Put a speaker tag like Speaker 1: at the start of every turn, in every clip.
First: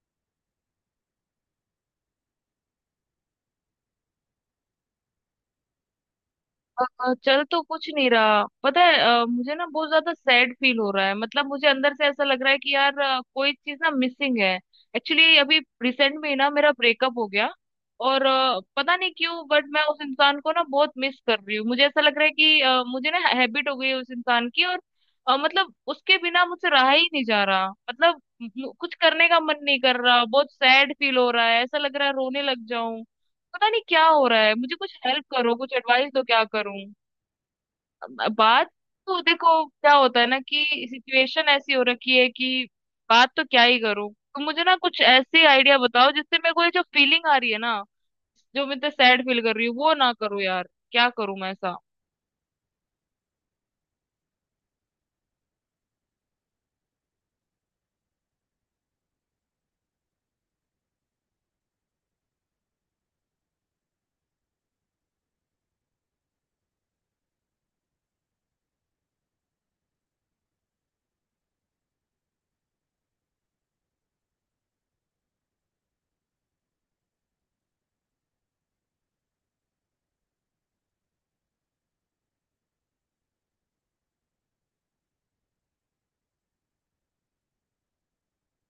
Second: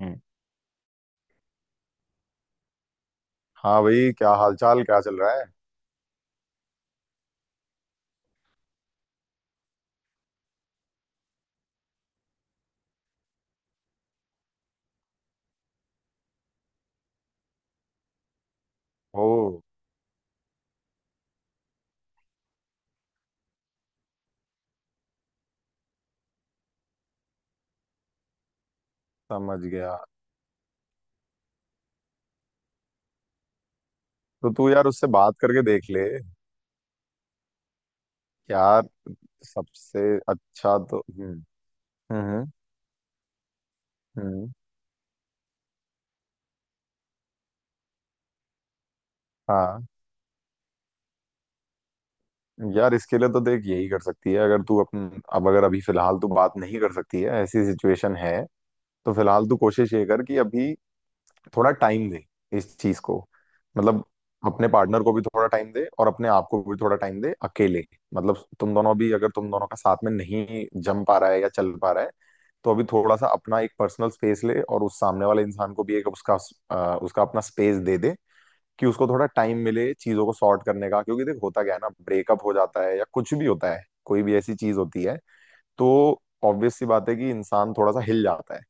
Speaker 1: हम्म, हाँ भाई, क्या हालचाल, क्या चल रहा है।
Speaker 2: चल तो कुछ नहीं रहा, पता है। मुझे ना बहुत ज्यादा सैड फील हो रहा है। मतलब मुझे अंदर से ऐसा लग रहा है कि यार कोई चीज ना मिसिंग है। एक्चुअली अभी रिसेंट में ही ना मेरा ब्रेकअप हो गया। और पता नहीं क्यों,
Speaker 1: ओ।
Speaker 2: बट मैं उस इंसान को ना बहुत मिस कर रही हूँ। मुझे ऐसा लग रहा है कि मुझे ना हैबिट हो गई है उस इंसान की। और मतलब उसके बिना मुझसे रहा ही नहीं जा रहा। मतलब कुछ करने का
Speaker 1: समझ
Speaker 2: मन नहीं
Speaker 1: गया।
Speaker 2: कर रहा। बहुत सैड फील हो रहा है, ऐसा लग रहा है रोने लग जाऊं। पता नहीं क्या हो रहा
Speaker 1: तो
Speaker 2: है
Speaker 1: तू
Speaker 2: मुझे।
Speaker 1: यार
Speaker 2: कुछ
Speaker 1: उससे
Speaker 2: हेल्प
Speaker 1: बात
Speaker 2: करो,
Speaker 1: करके
Speaker 2: कुछ
Speaker 1: देख ले।
Speaker 2: एडवाइस दो, क्या करूं। बात?
Speaker 1: यार।
Speaker 2: तो देखो क्या
Speaker 1: सबसे
Speaker 2: होता है ना
Speaker 1: अच्छा।
Speaker 2: कि
Speaker 1: तो हम्म।
Speaker 2: सिचुएशन ऐसी हो रखी है
Speaker 1: हम्म।
Speaker 2: कि बात तो क्या ही करूं। तो
Speaker 1: हम्म।
Speaker 2: मुझे ना कुछ ऐसे आइडिया बताओ जिससे मेरे को ये जो फीलिंग आ रही है ना, जो मैं इतना सैड फील कर रही हूँ
Speaker 1: हाँ।
Speaker 2: वो ना करूँ। यार क्या करूं मैं ऐसा।
Speaker 1: यार, इसके लिए तो देख यही कर सकती है। अगर तू अपन अब अगर अभी फिलहाल तू बात नहीं कर सकती है, ऐसी सिचुएशन है, तो फिलहाल तू कोशिश ये कर कि अभी थोड़ा टाइम दे इस चीज को। मतलब अपने पार्टनर को भी थोड़ा टाइम दे और अपने आप को भी थोड़ा टाइम दे अकेले। मतलब तुम दोनों भी, अगर तुम दोनों का साथ में नहीं जम पा रहा है या चल पा रहा है, तो अभी थोड़ा सा अपना एक पर्सनल स्पेस ले और उस सामने वाले इंसान को भी एक उसका उसका अपना स्पेस दे दे, कि उसको थोड़ा टाइम मिले चीजों को सॉर्ट करने का। क्योंकि देख, होता क्या है ना, ब्रेकअप हो जाता है या कुछ भी होता है, कोई भी ऐसी चीज होती है तो ऑब्वियस सी बात है कि इंसान थोड़ा सा हिल जाता है।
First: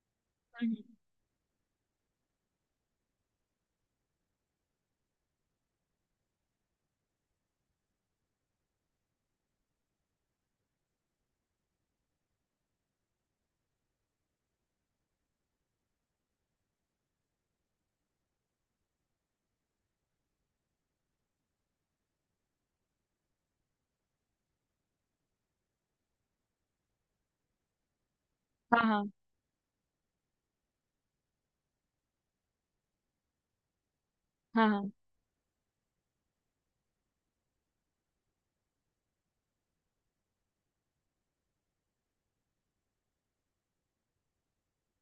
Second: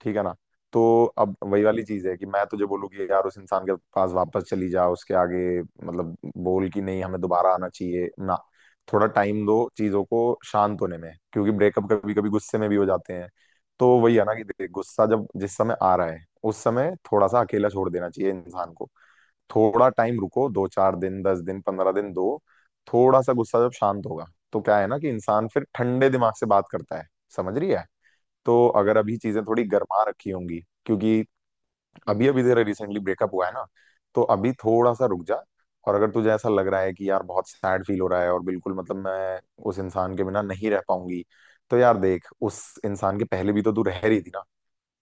Speaker 1: ठीक है ना।
Speaker 2: हम्म,
Speaker 1: तो अब वही वाली चीज है कि मैं तुझे बोलूँ कि यार उस इंसान के पास वापस चली जा उसके आगे, मतलब बोल कि नहीं हमें दोबारा आना चाहिए ना। थोड़ा टाइम दो चीजों को शांत होने में, क्योंकि ब्रेकअप कभी कभी गुस्से में भी हो जाते हैं। तो वही है ना कि देख, गुस्सा जब जिस समय आ रहा है उस समय थोड़ा सा अकेला छोड़ देना चाहिए इंसान को। थोड़ा टाइम रुको, दो चार दिन, दस दिन, पंद्रह दिन दो। थोड़ा सा गुस्सा जब शांत होगा तो क्या है ना कि इंसान फिर ठंडे दिमाग से बात करता है। समझ रही है। तो
Speaker 2: हाँ
Speaker 1: अगर
Speaker 2: हाँ
Speaker 1: अभी चीजें थोड़ी गर्मा रखी होंगी, क्योंकि अभी अभी तेरा रिसेंटली ब्रेकअप हुआ है ना, तो अभी
Speaker 2: हाँ हाँ
Speaker 1: थोड़ा सा रुक जा। और अगर तुझे ऐसा लग रहा है कि यार बहुत सैड फील हो रहा है और बिल्कुल मतलब मैं उस इंसान के बिना नहीं रह पाऊंगी, तो यार देख, उस इंसान के पहले भी तो तू रह रही थी ना।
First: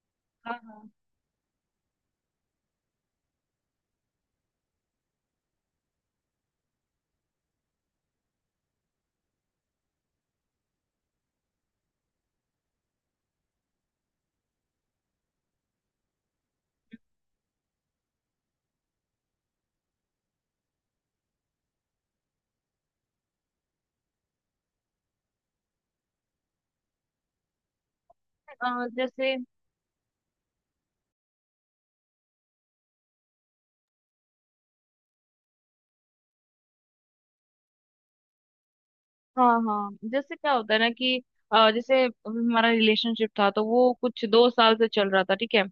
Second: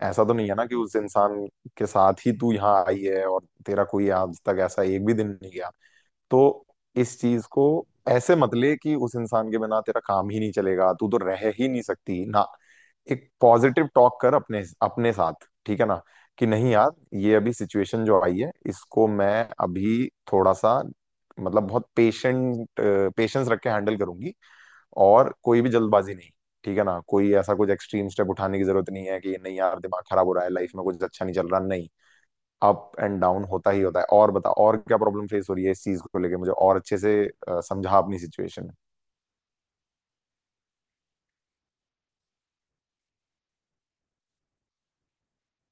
Speaker 1: ऐसा तो नहीं है ना कि
Speaker 2: हाँ
Speaker 1: उस इंसान के साथ ही तू यहाँ आई है और तेरा कोई आज तक ऐसा एक भी दिन नहीं गया। तो इस चीज को ऐसे मत ले कि उस इंसान के बिना तेरा काम ही नहीं चलेगा, तू तो रह ही नहीं सकती ना। एक पॉजिटिव टॉक कर अपने अपने साथ। ठीक है ना। कि नहीं यार, ये अभी सिचुएशन जो आई है, इसको मैं अभी थोड़ा सा, मतलब बहुत पेशेंट, पेशेंस रख के हैंडल करूंगी, और कोई भी जल्दबाजी नहीं। ठीक है ना। कोई ऐसा कुछ एक्सट्रीम स्टेप उठाने की
Speaker 2: हाँ।
Speaker 1: जरूरत नहीं है
Speaker 2: जैसे
Speaker 1: कि नहीं यार दिमाग खराब हो रहा है, लाइफ में कुछ अच्छा नहीं चल रहा, नहीं। अप एंड डाउन होता ही होता है। और बता, और क्या प्रॉब्लम फेस हो रही है, इस चीज को लेके मुझे और अच्छे से समझा अपनी सिचुएशन।
Speaker 2: हाँ हाँ जैसे क्या होता है ना कि जैसे हमारा रिलेशनशिप था तो वो कुछ 2 साल से चल रहा था, ठीक है।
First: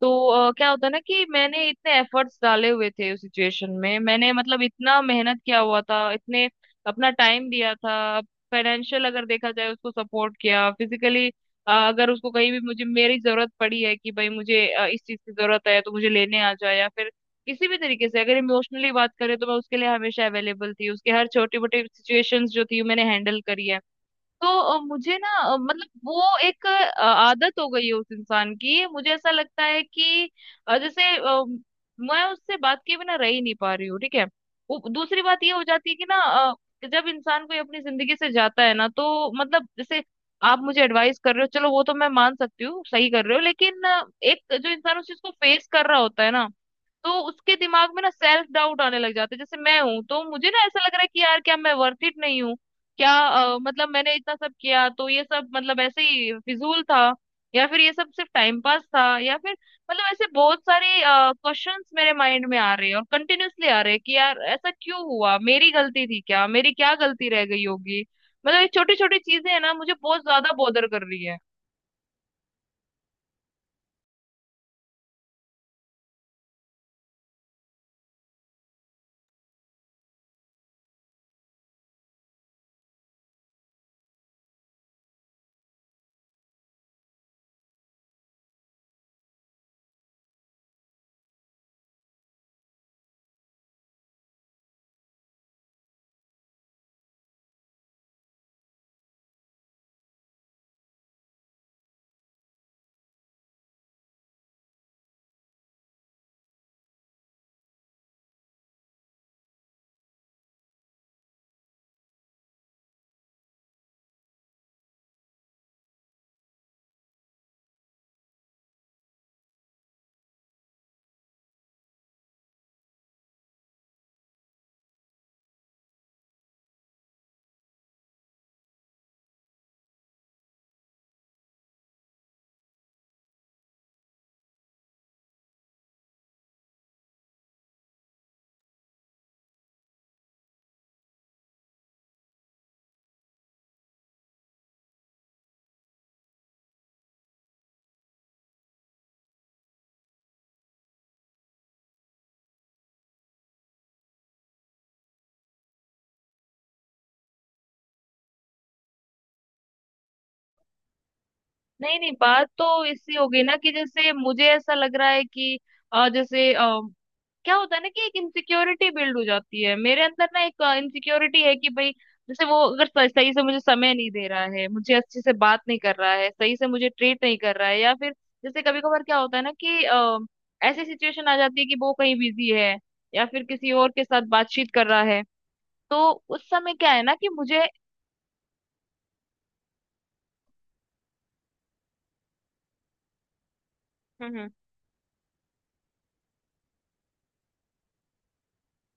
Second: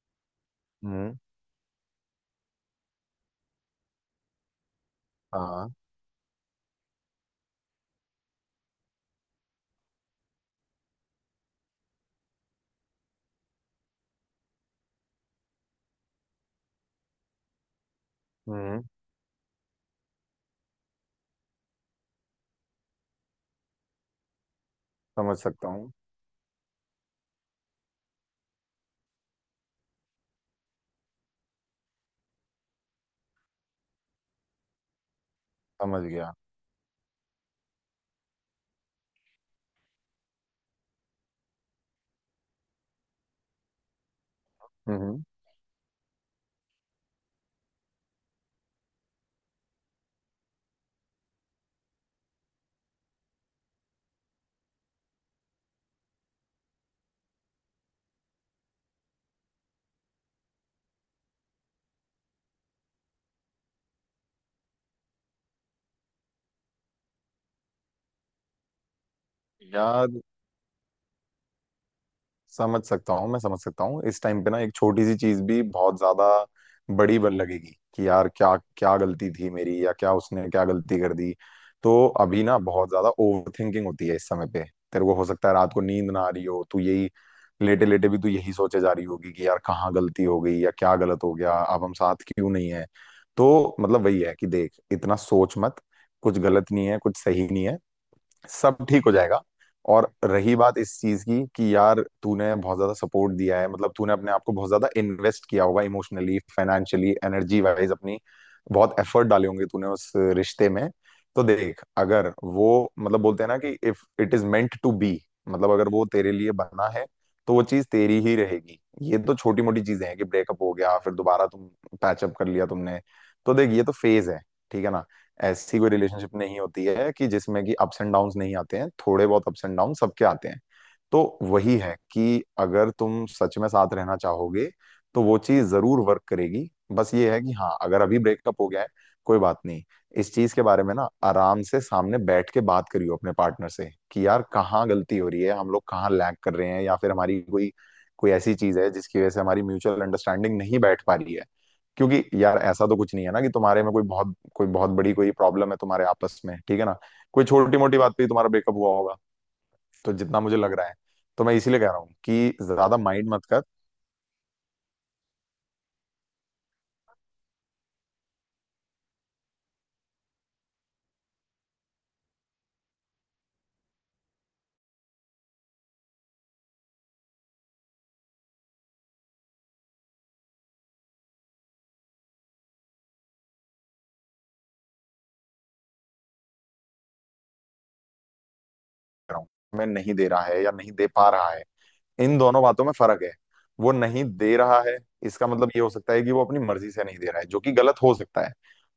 Speaker 2: तो क्या होता है ना
Speaker 1: हम्म।
Speaker 2: कि मैंने इतने एफर्ट्स डाले हुए थे उस सिचुएशन में, मैंने मतलब इतना मेहनत किया
Speaker 1: हाँ।
Speaker 2: हुआ था, इतने अपना टाइम दिया था। फाइनेंशियल अगर देखा जाए उसको सपोर्ट किया, फिजिकली अगर उसको कहीं भी, मुझे मेरी जरूरत पड़ी है कि भाई मुझे इस चीज की जरूरत है तो मुझे लेने आ जाए, या फिर किसी भी तरीके से, अगर
Speaker 1: हम्म।
Speaker 2: इमोशनली बात करें तो मैं उसके लिए हमेशा अवेलेबल थी। उसके हर छोटी मोटी सिचुएशंस जो थी मैंने हैंडल करी है। तो मुझे
Speaker 1: समझ
Speaker 2: ना
Speaker 1: सकता
Speaker 2: मतलब
Speaker 1: हूँ।
Speaker 2: वो एक आदत हो गई है उस इंसान की। मुझे ऐसा लगता है कि जैसे मैं उससे बात किए बिना रह ही नहीं पा रही हूँ, ठीक है। वो दूसरी बात ये हो जाती है
Speaker 1: समझ
Speaker 2: कि ना
Speaker 1: गया।
Speaker 2: जब इंसान कोई अपनी जिंदगी से जाता है ना तो मतलब जैसे आप मुझे एडवाइस कर रहे हो, चलो वो तो मैं मान सकती हूँ, सही कर रहे हो, लेकिन एक जो इंसान उस चीज
Speaker 1: हम्म।
Speaker 2: को फेस कर रहा होता है ना तो उसके दिमाग में ना सेल्फ डाउट आने लग जाता है। जैसे मैं हूं तो मुझे ना ऐसा लग रहा है कि यार क्या मैं वर्थ इट नहीं हूँ? क्या मतलब मैंने इतना सब किया तो ये सब मतलब ऐसे ही फिजूल था? या फिर ये सब सिर्फ टाइम पास था? या फिर मतलब ऐसे बहुत सारे क्वेश्चंस मेरे माइंड में आ रहे हैं, और कंटिन्यूअसली आ रहे हैं कि यार ऐसा क्यों हुआ, मेरी गलती थी क्या, मेरी क्या गलती रह गई होगी। मतलब ये छोटी छोटी चीजें हैं ना मुझे
Speaker 1: यार,
Speaker 2: बहुत ज्यादा बॉदर कर रही है।
Speaker 1: समझ सकता हूँ, मैं समझ सकता हूँ। इस टाइम पे ना एक छोटी सी चीज भी बहुत ज्यादा बड़ी बन लगेगी कि यार क्या क्या गलती थी मेरी या क्या उसने क्या गलती कर दी। तो अभी ना बहुत ज्यादा ओवर थिंकिंग होती है इस समय पे। तेरे को हो सकता है रात को नींद ना आ रही हो, तू यही लेटे लेटे भी तू यही सोचे जा रही होगी कि यार कहाँ गलती हो गई या क्या गलत हो गया, अब हम साथ क्यों नहीं है। तो मतलब वही है कि देख, इतना सोच मत। कुछ गलत नहीं है, कुछ सही नहीं है, सब ठीक हो जाएगा। और रही बात इस चीज की कि यार तूने बहुत ज्यादा सपोर्ट दिया है, मतलब तूने अपने आप को बहुत ज्यादा इन्वेस्ट किया होगा इमोशनली, फाइनेंशियली, एनर्जी वाइज अपनी, बहुत एफर्ट डाले होंगे तूने उस रिश्ते में। तो देख, अगर वो, मतलब बोलते हैं ना कि if it is meant to be, मतलब अगर वो तेरे लिए बना है तो वो चीज तेरी ही रहेगी। ये तो छोटी मोटी चीजें हैं कि ब्रेकअप हो गया, फिर दोबारा तुम पैचअप कर लिया तुमने। तो देख, ये तो फेज है। ठीक है ना। ऐसी कोई रिलेशनशिप नहीं होती है कि जिसमें कि अप्स एंड डाउन्स नहीं आते हैं, थोड़े बहुत अप्स एंड डाउन सबके आते हैं। तो वही है कि अगर तुम सच में साथ रहना चाहोगे तो वो चीज जरूर वर्क करेगी। बस ये है कि हाँ, अगर अभी ब्रेकअप हो गया है, कोई बात नहीं, इस चीज के बारे में ना आराम से सामने बैठ के बात करियो अपने पार्टनर से कि यार कहाँ गलती हो रही है, हम लोग कहाँ लैग कर रहे हैं, या फिर हमारी कोई कोई ऐसी चीज है जिसकी वजह से हमारी म्यूचुअल अंडरस्टैंडिंग नहीं बैठ पा रही है। क्योंकि यार ऐसा तो कुछ नहीं है ना कि तुम्हारे में कोई बहुत बड़ी कोई प्रॉब्लम है तुम्हारे आपस में। ठीक है ना। कोई छोटी मोटी बात पे ही तुम्हारा ब्रेकअप हुआ होगा, तो जितना मुझे लग रहा है, तो मैं इसीलिए कह रहा
Speaker 2: नहीं नहीं,
Speaker 1: हूँ
Speaker 2: बात
Speaker 1: कि
Speaker 2: तो
Speaker 1: ज्यादा
Speaker 2: इससे हो
Speaker 1: माइंड
Speaker 2: गई
Speaker 1: मत
Speaker 2: ना
Speaker 1: कर। कह
Speaker 2: कि जैसे मुझे ऐसा लग रहा है कि जैसे क्या होता है ना कि एक इनसिक्योरिटी बिल्ड हो जाती है मेरे अंदर ना, एक इनसिक्योरिटी है कि भाई जैसे वो अगर सही से मुझे समय नहीं दे रहा है, मुझे अच्छे से बात नहीं कर रहा है, सही से मुझे ट्रीट नहीं कर रहा है, या फिर जैसे कभी कभार क्या होता है ना कि ऐसी सिचुएशन आ जाती है कि वो कहीं बिजी है या फिर किसी और के साथ बातचीत कर रहा है, तो उस समय क्या है ना कि मुझे
Speaker 1: रहा हूँ, मैं नहीं दे रहा है या नहीं दे पा रहा है, इन दोनों बातों में फर्क है। वो नहीं
Speaker 2: हम्म।
Speaker 1: दे रहा है, इसका मतलब ये हो सकता है कि वो अपनी मर्जी से नहीं दे रहा है, जो कि गलत हो सकता है।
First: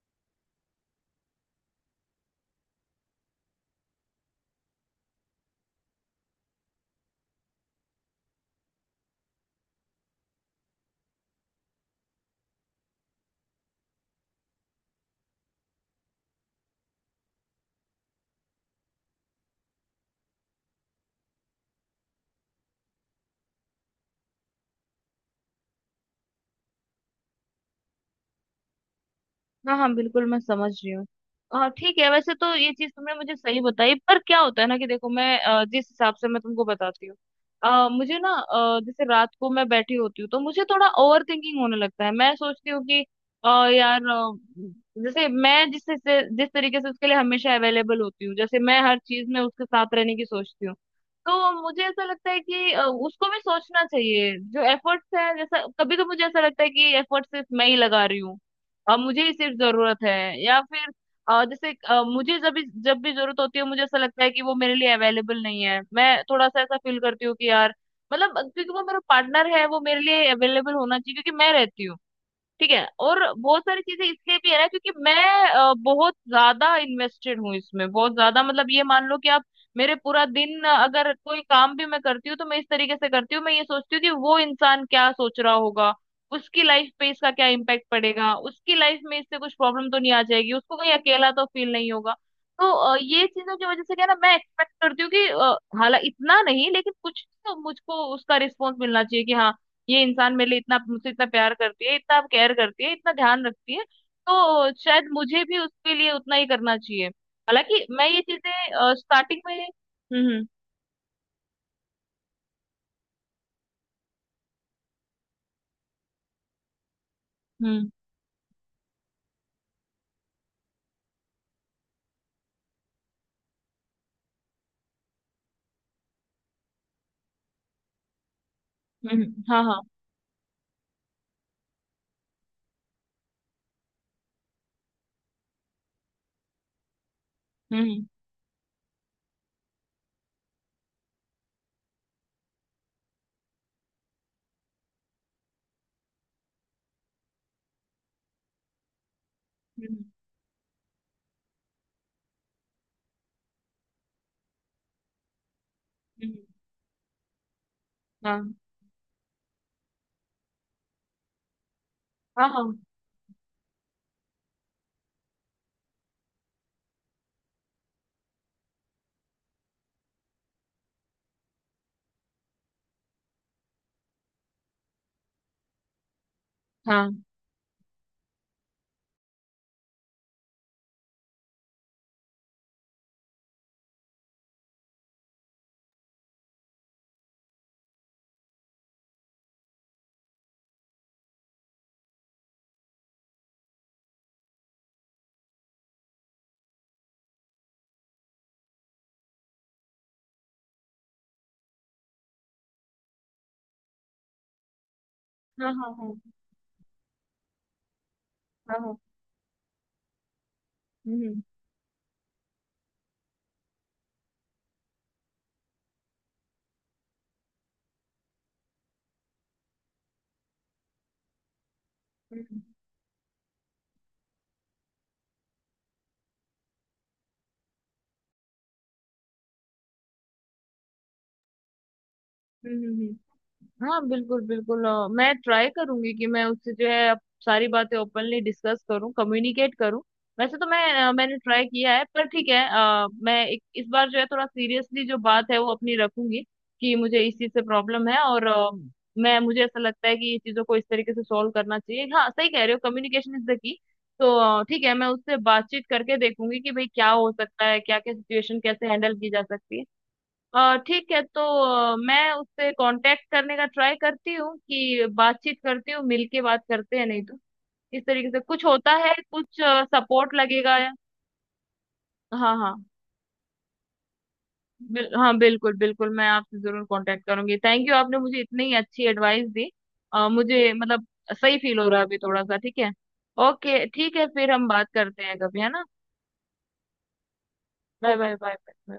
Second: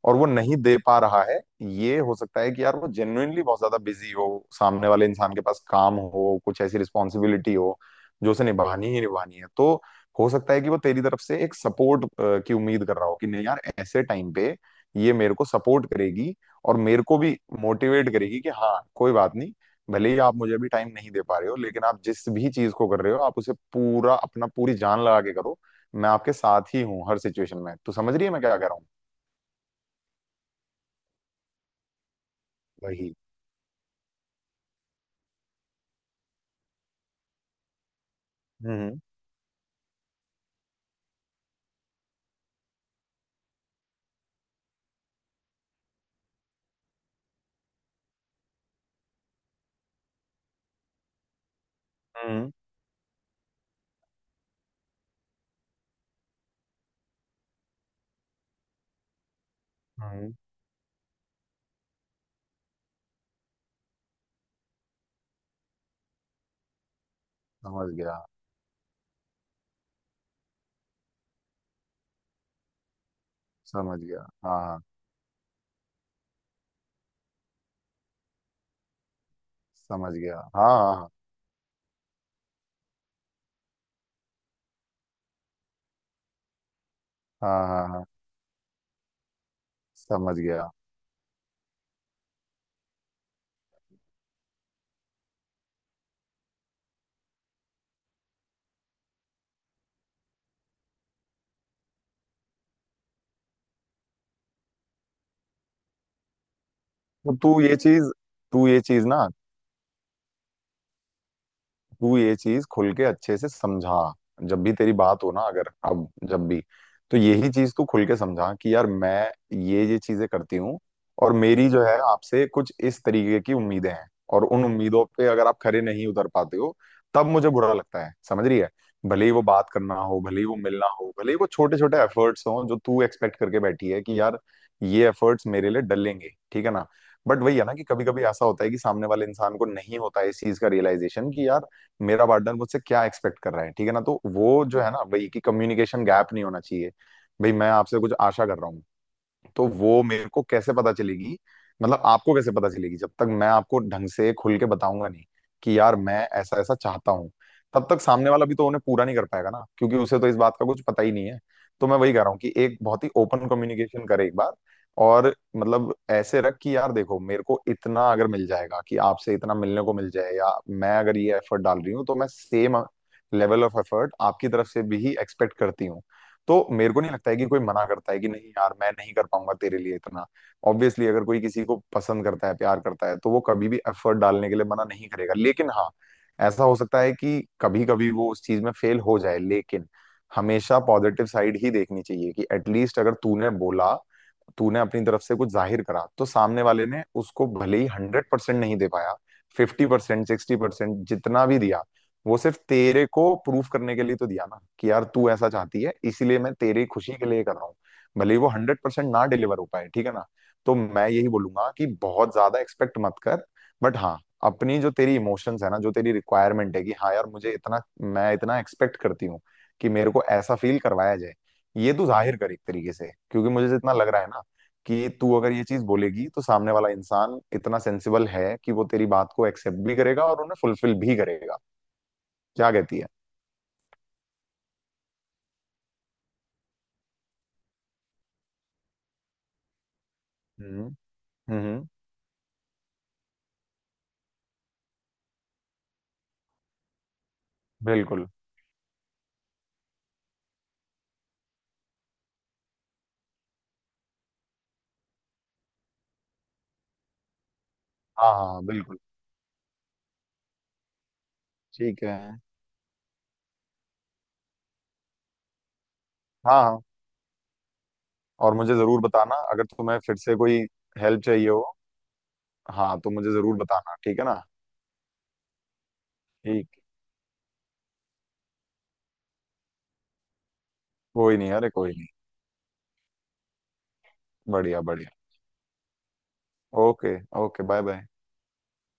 Speaker 1: और वो नहीं दे पा रहा है, ये हो सकता है कि यार वो जेन्युइनली बहुत ज्यादा बिजी हो, सामने वाले इंसान के पास काम हो, कुछ ऐसी रिस्पॉन्सिबिलिटी हो जो उसे निभानी ही निभानी है। तो हो सकता है कि वो तेरी तरफ से एक सपोर्ट की उम्मीद कर रहा हो कि नहीं यार, ऐसे टाइम पे ये मेरे को सपोर्ट करेगी और मेरे को भी मोटिवेट करेगी कि हाँ कोई बात नहीं, भले ही आप मुझे भी टाइम नहीं दे पा रहे हो, लेकिन आप जिस भी चीज को कर रहे हो आप उसे पूरा अपना, पूरी जान लगा के करो, मैं आपके साथ ही हूँ हर सिचुएशन में। तू समझ रही है मैं क्या कह रहा हूँ।
Speaker 2: हाँ हाँ, बिल्कुल मैं समझ रही हूँ। हाँ ठीक है, वैसे तो ये चीज तुमने
Speaker 1: वही।
Speaker 2: मुझे सही बताई, पर क्या होता है ना कि देखो मैं जिस हिसाब से मैं तुमको बताती हूँ मुझे ना
Speaker 1: हम्म।
Speaker 2: जैसे रात को मैं बैठी होती हूँ तो मुझे थोड़ा ओवर थिंकिंग होने लगता है। मैं सोचती हूँ कि अ, यार जैसे मैं जिस से जिस तरीके से उसके लिए हमेशा अवेलेबल होती हूँ, जैसे मैं हर चीज में उसके साथ रहने की सोचती हूँ, तो मुझे ऐसा लगता है
Speaker 1: हम्म।
Speaker 2: कि उसको भी सोचना चाहिए जो एफर्ट्स है। जैसा कभी तो मुझे ऐसा लगता है कि एफर्ट्स सिर्फ मैं ही लगा रही हूँ, अब मुझे ही सिर्फ जरूरत है।
Speaker 1: हम्म।
Speaker 2: या फिर जैसे मुझे जब भी जरूरत होती है मुझे ऐसा लगता है कि वो मेरे लिए अवेलेबल नहीं है। मैं थोड़ा सा ऐसा फील करती हूँ कि यार
Speaker 1: समझ गया।
Speaker 2: मतलब क्योंकि वो मेरा पार्टनर है, वो मेरे लिए अवेलेबल होना चाहिए, क्योंकि मैं रहती हूँ। ठीक है, और बहुत सारी
Speaker 1: समझ
Speaker 2: चीजें
Speaker 1: गया।
Speaker 2: इसलिए भी है
Speaker 1: हाँ
Speaker 2: ना,
Speaker 1: हाँ।
Speaker 2: क्योंकि मैं बहुत ज्यादा इन्वेस्टेड हूँ इसमें, बहुत ज्यादा। मतलब ये मान लो कि आप मेरे
Speaker 1: समझ
Speaker 2: पूरा
Speaker 1: गया।
Speaker 2: दिन
Speaker 1: हाँ हाँ
Speaker 2: अगर कोई काम भी मैं करती हूँ तो मैं इस तरीके से करती हूँ, मैं ये सोचती हूँ कि वो इंसान क्या सोच रहा होगा, उसकी लाइफ पे इसका क्या
Speaker 1: हाँ
Speaker 2: इम्पैक्ट
Speaker 1: हाँ हाँ।
Speaker 2: पड़ेगा, उसकी लाइफ में इससे कुछ प्रॉब्लम तो नहीं आ
Speaker 1: समझ
Speaker 2: जाएगी,
Speaker 1: गया।
Speaker 2: उसको कहीं अकेला तो फील नहीं होगा। तो ये चीजों की वजह से क्या है ना, मैं एक्सपेक्ट करती हूँ कि हालांकि इतना नहीं, लेकिन कुछ तो मुझको उसका रिस्पॉन्स मिलना चाहिए कि हाँ ये इंसान मेरे लिए इतना, मुझसे इतना प्यार करती है, इतना केयर करती है, इतना ध्यान रखती है, तो शायद मुझे भी उसके लिए उतना ही करना चाहिए।
Speaker 1: तो तू ये
Speaker 2: हालांकि मैं
Speaker 1: चीज,
Speaker 2: ये
Speaker 1: तू ये
Speaker 2: चीजें
Speaker 1: चीज ना
Speaker 2: स्टार्टिंग में
Speaker 1: तू ये चीज खुल के अच्छे से समझा। जब भी तेरी बात हो ना, अगर अब जब भी, तो यही चीज तू
Speaker 2: हम्म
Speaker 1: खुल के समझा कि यार मैं ये चीजें करती हूँ, और मेरी जो है आपसे कुछ इस तरीके की उम्मीदें हैं, और उन उम्मीदों पे अगर आप खरे नहीं उतर पाते हो तब मुझे बुरा लगता है। समझ रही है। भले ही वो
Speaker 2: हाँ
Speaker 1: बात
Speaker 2: हाँ।
Speaker 1: करना हो, भले ही वो मिलना हो, भले ही वो छोटे छोटे एफर्ट्स हों जो तू एक्सपेक्ट करके बैठी है कि यार ये एफर्ट्स मेरे लिए डलेंगे। ठीक है ना। बट वही है ना
Speaker 2: हम्म
Speaker 1: कि
Speaker 2: हम्म
Speaker 1: कभी कभी ऐसा होता है कि सामने वाले इंसान को नहीं होता है इस चीज का रियलाइजेशन कि यार मेरा पार्टनर मुझसे क्या एक्सपेक्ट कर रहा है। ठीक है ना। तो वो जो है ना भाई, कि कम्युनिकेशन गैप नहीं होना चाहिए। भाई, मैं आपसे कुछ आशा कर रहा हूँ, तो वो मेरे को कैसे पता चलेगी, मतलब आपको कैसे पता चलेगी जब तक मैं आपको ढंग से खुल के बताऊंगा नहीं कि यार मैं
Speaker 2: हम्म,
Speaker 1: ऐसा ऐसा चाहता हूँ। तब तक सामने वाला
Speaker 2: हाँ
Speaker 1: भी तो उन्हें पूरा नहीं कर पाएगा ना, क्योंकि उसे तो इस बात का कुछ पता ही नहीं है। तो मैं वही कह रहा हूँ
Speaker 2: हाँ
Speaker 1: कि
Speaker 2: हाँ
Speaker 1: एक बहुत ही ओपन कम्युनिकेशन करे एक बार। और मतलब ऐसे रख कि यार देखो, मेरे को इतना अगर मिल जाएगा कि आपसे इतना मिलने को मिल जाए, या मैं अगर ये एफर्ट डाल रही हूँ तो मैं सेम लेवल ऑफ एफर्ट आपकी तरफ से भी ही एक्सपेक्ट करती हूँ। तो मेरे को नहीं लगता है कि कोई मना करता है कि नहीं यार मैं नहीं कर पाऊंगा तेरे लिए इतना। ऑब्वियसली, अगर कोई किसी को पसंद करता है, प्यार करता है, तो वो कभी भी एफर्ट डालने के लिए मना नहीं करेगा। लेकिन हाँ, ऐसा हो सकता है कि कभी कभी वो उस चीज में फेल हो जाए, लेकिन हमेशा पॉजिटिव साइड ही देखनी चाहिए कि एटलीस्ट अगर तूने बोला, तूने अपनी तरफ से कुछ जाहिर करा, तो सामने वाले ने उसको भले ही हंड्रेड परसेंट नहीं दे पाया, फिफ्टी परसेंट, सिक्सटी परसेंट जितना भी दिया, वो सिर्फ तेरे को प्रूफ करने के लिए तो दिया ना कि यार तू ऐसा
Speaker 2: हाँ
Speaker 1: चाहती
Speaker 2: हाँ
Speaker 1: है,
Speaker 2: हाँ हाँ
Speaker 1: इसीलिए मैं तेरी खुशी के लिए कर रहा हूँ, भले ही वो हंड्रेड
Speaker 2: हाँ,
Speaker 1: परसेंट ना डिलीवर हो पाए। ठीक है ना। तो मैं
Speaker 2: हम्म
Speaker 1: यही
Speaker 2: हम्म
Speaker 1: बोलूंगा कि बहुत ज्यादा एक्सपेक्ट मत कर। बट हाँ, अपनी जो तेरी इमोशंस है ना, जो तेरी रिक्वायरमेंट है कि हाँ यार मुझे इतना, मैं इतना एक्सपेक्ट करती हूँ कि मेरे को ऐसा फील करवाया जाए, ये तू जाहिर कर एक
Speaker 2: हम्म
Speaker 1: तरीके से। क्योंकि मुझे जितना लग रहा है ना, कि तू अगर ये चीज बोलेगी तो सामने वाला इंसान इतना सेंसिबल है कि वो तेरी बात को एक्सेप्ट भी करेगा और उन्हें फुलफिल भी करेगा। क्या
Speaker 2: हम्म
Speaker 1: कहती
Speaker 2: हम्म,
Speaker 1: है।
Speaker 2: हम्म, हाँ बिल्कुल बिल्कुल मैं ट्राई करूंगी कि मैं उससे जो है अब सारी बातें ओपनली डिस्कस करूं, कम्युनिकेट करूं। वैसे तो
Speaker 1: हम्म
Speaker 2: मैं मैंने ट्राई
Speaker 1: हम्म।
Speaker 2: किया है, पर ठीक है मैं एक, इस बार जो है थोड़ा सीरियसली जो बात है वो अपनी रखूंगी कि मुझे इस चीज से प्रॉब्लम है।
Speaker 1: बिल्कुल।
Speaker 2: और मैं मुझे ऐसा लगता है कि ये चीजों को इस तरीके से सॉल्व करना चाहिए। हाँ सही कह रहे हो, कम्युनिकेशन इज द की। तो ठीक है, मैं उससे बातचीत करके देखूंगी कि भाई क्या हो सकता है, क्या क्या
Speaker 1: हाँ हाँ
Speaker 2: सिचुएशन
Speaker 1: हाँ,
Speaker 2: कैसे
Speaker 1: बिल्कुल।
Speaker 2: हैंडल की जा सकती है। ठीक है, तो
Speaker 1: ठीक है।
Speaker 2: मैं उससे कांटेक्ट करने का ट्राई करती हूँ कि बातचीत करती हूँ, मिलके
Speaker 1: हाँ
Speaker 2: बात
Speaker 1: हाँ।
Speaker 2: करते हैं, नहीं तो इस तरीके से
Speaker 1: और
Speaker 2: कुछ
Speaker 1: मुझे
Speaker 2: होता
Speaker 1: जरूर
Speaker 2: है,
Speaker 1: बताना
Speaker 2: कुछ
Speaker 1: अगर तुम्हें फिर
Speaker 2: सपोर्ट
Speaker 1: से कोई
Speaker 2: लगेगा या
Speaker 1: हेल्प चाहिए हो।
Speaker 2: हाँ हाँ
Speaker 1: हाँ, तो मुझे जरूर बताना। ठीक है ना।
Speaker 2: हाँ बिल्कुल बिल्कुल, मैं आपसे
Speaker 1: ठीक।
Speaker 2: जरूर कांटेक्ट करूंगी। थैंक यू, आपने मुझे इतनी अच्छी एडवाइस दी। मुझे मतलब
Speaker 1: कोई नहीं,
Speaker 2: सही
Speaker 1: अरे
Speaker 2: फील हो
Speaker 1: कोई
Speaker 2: रहा है
Speaker 1: नहीं।
Speaker 2: अभी थोड़ा सा। ठीक है, ओके ठीक है, फिर हम
Speaker 1: बढ़िया
Speaker 2: बात
Speaker 1: बढ़िया।
Speaker 2: करते हैं कभी, है ना।
Speaker 1: Okay. Okay, bye bye.
Speaker 2: Bye bye bye bye.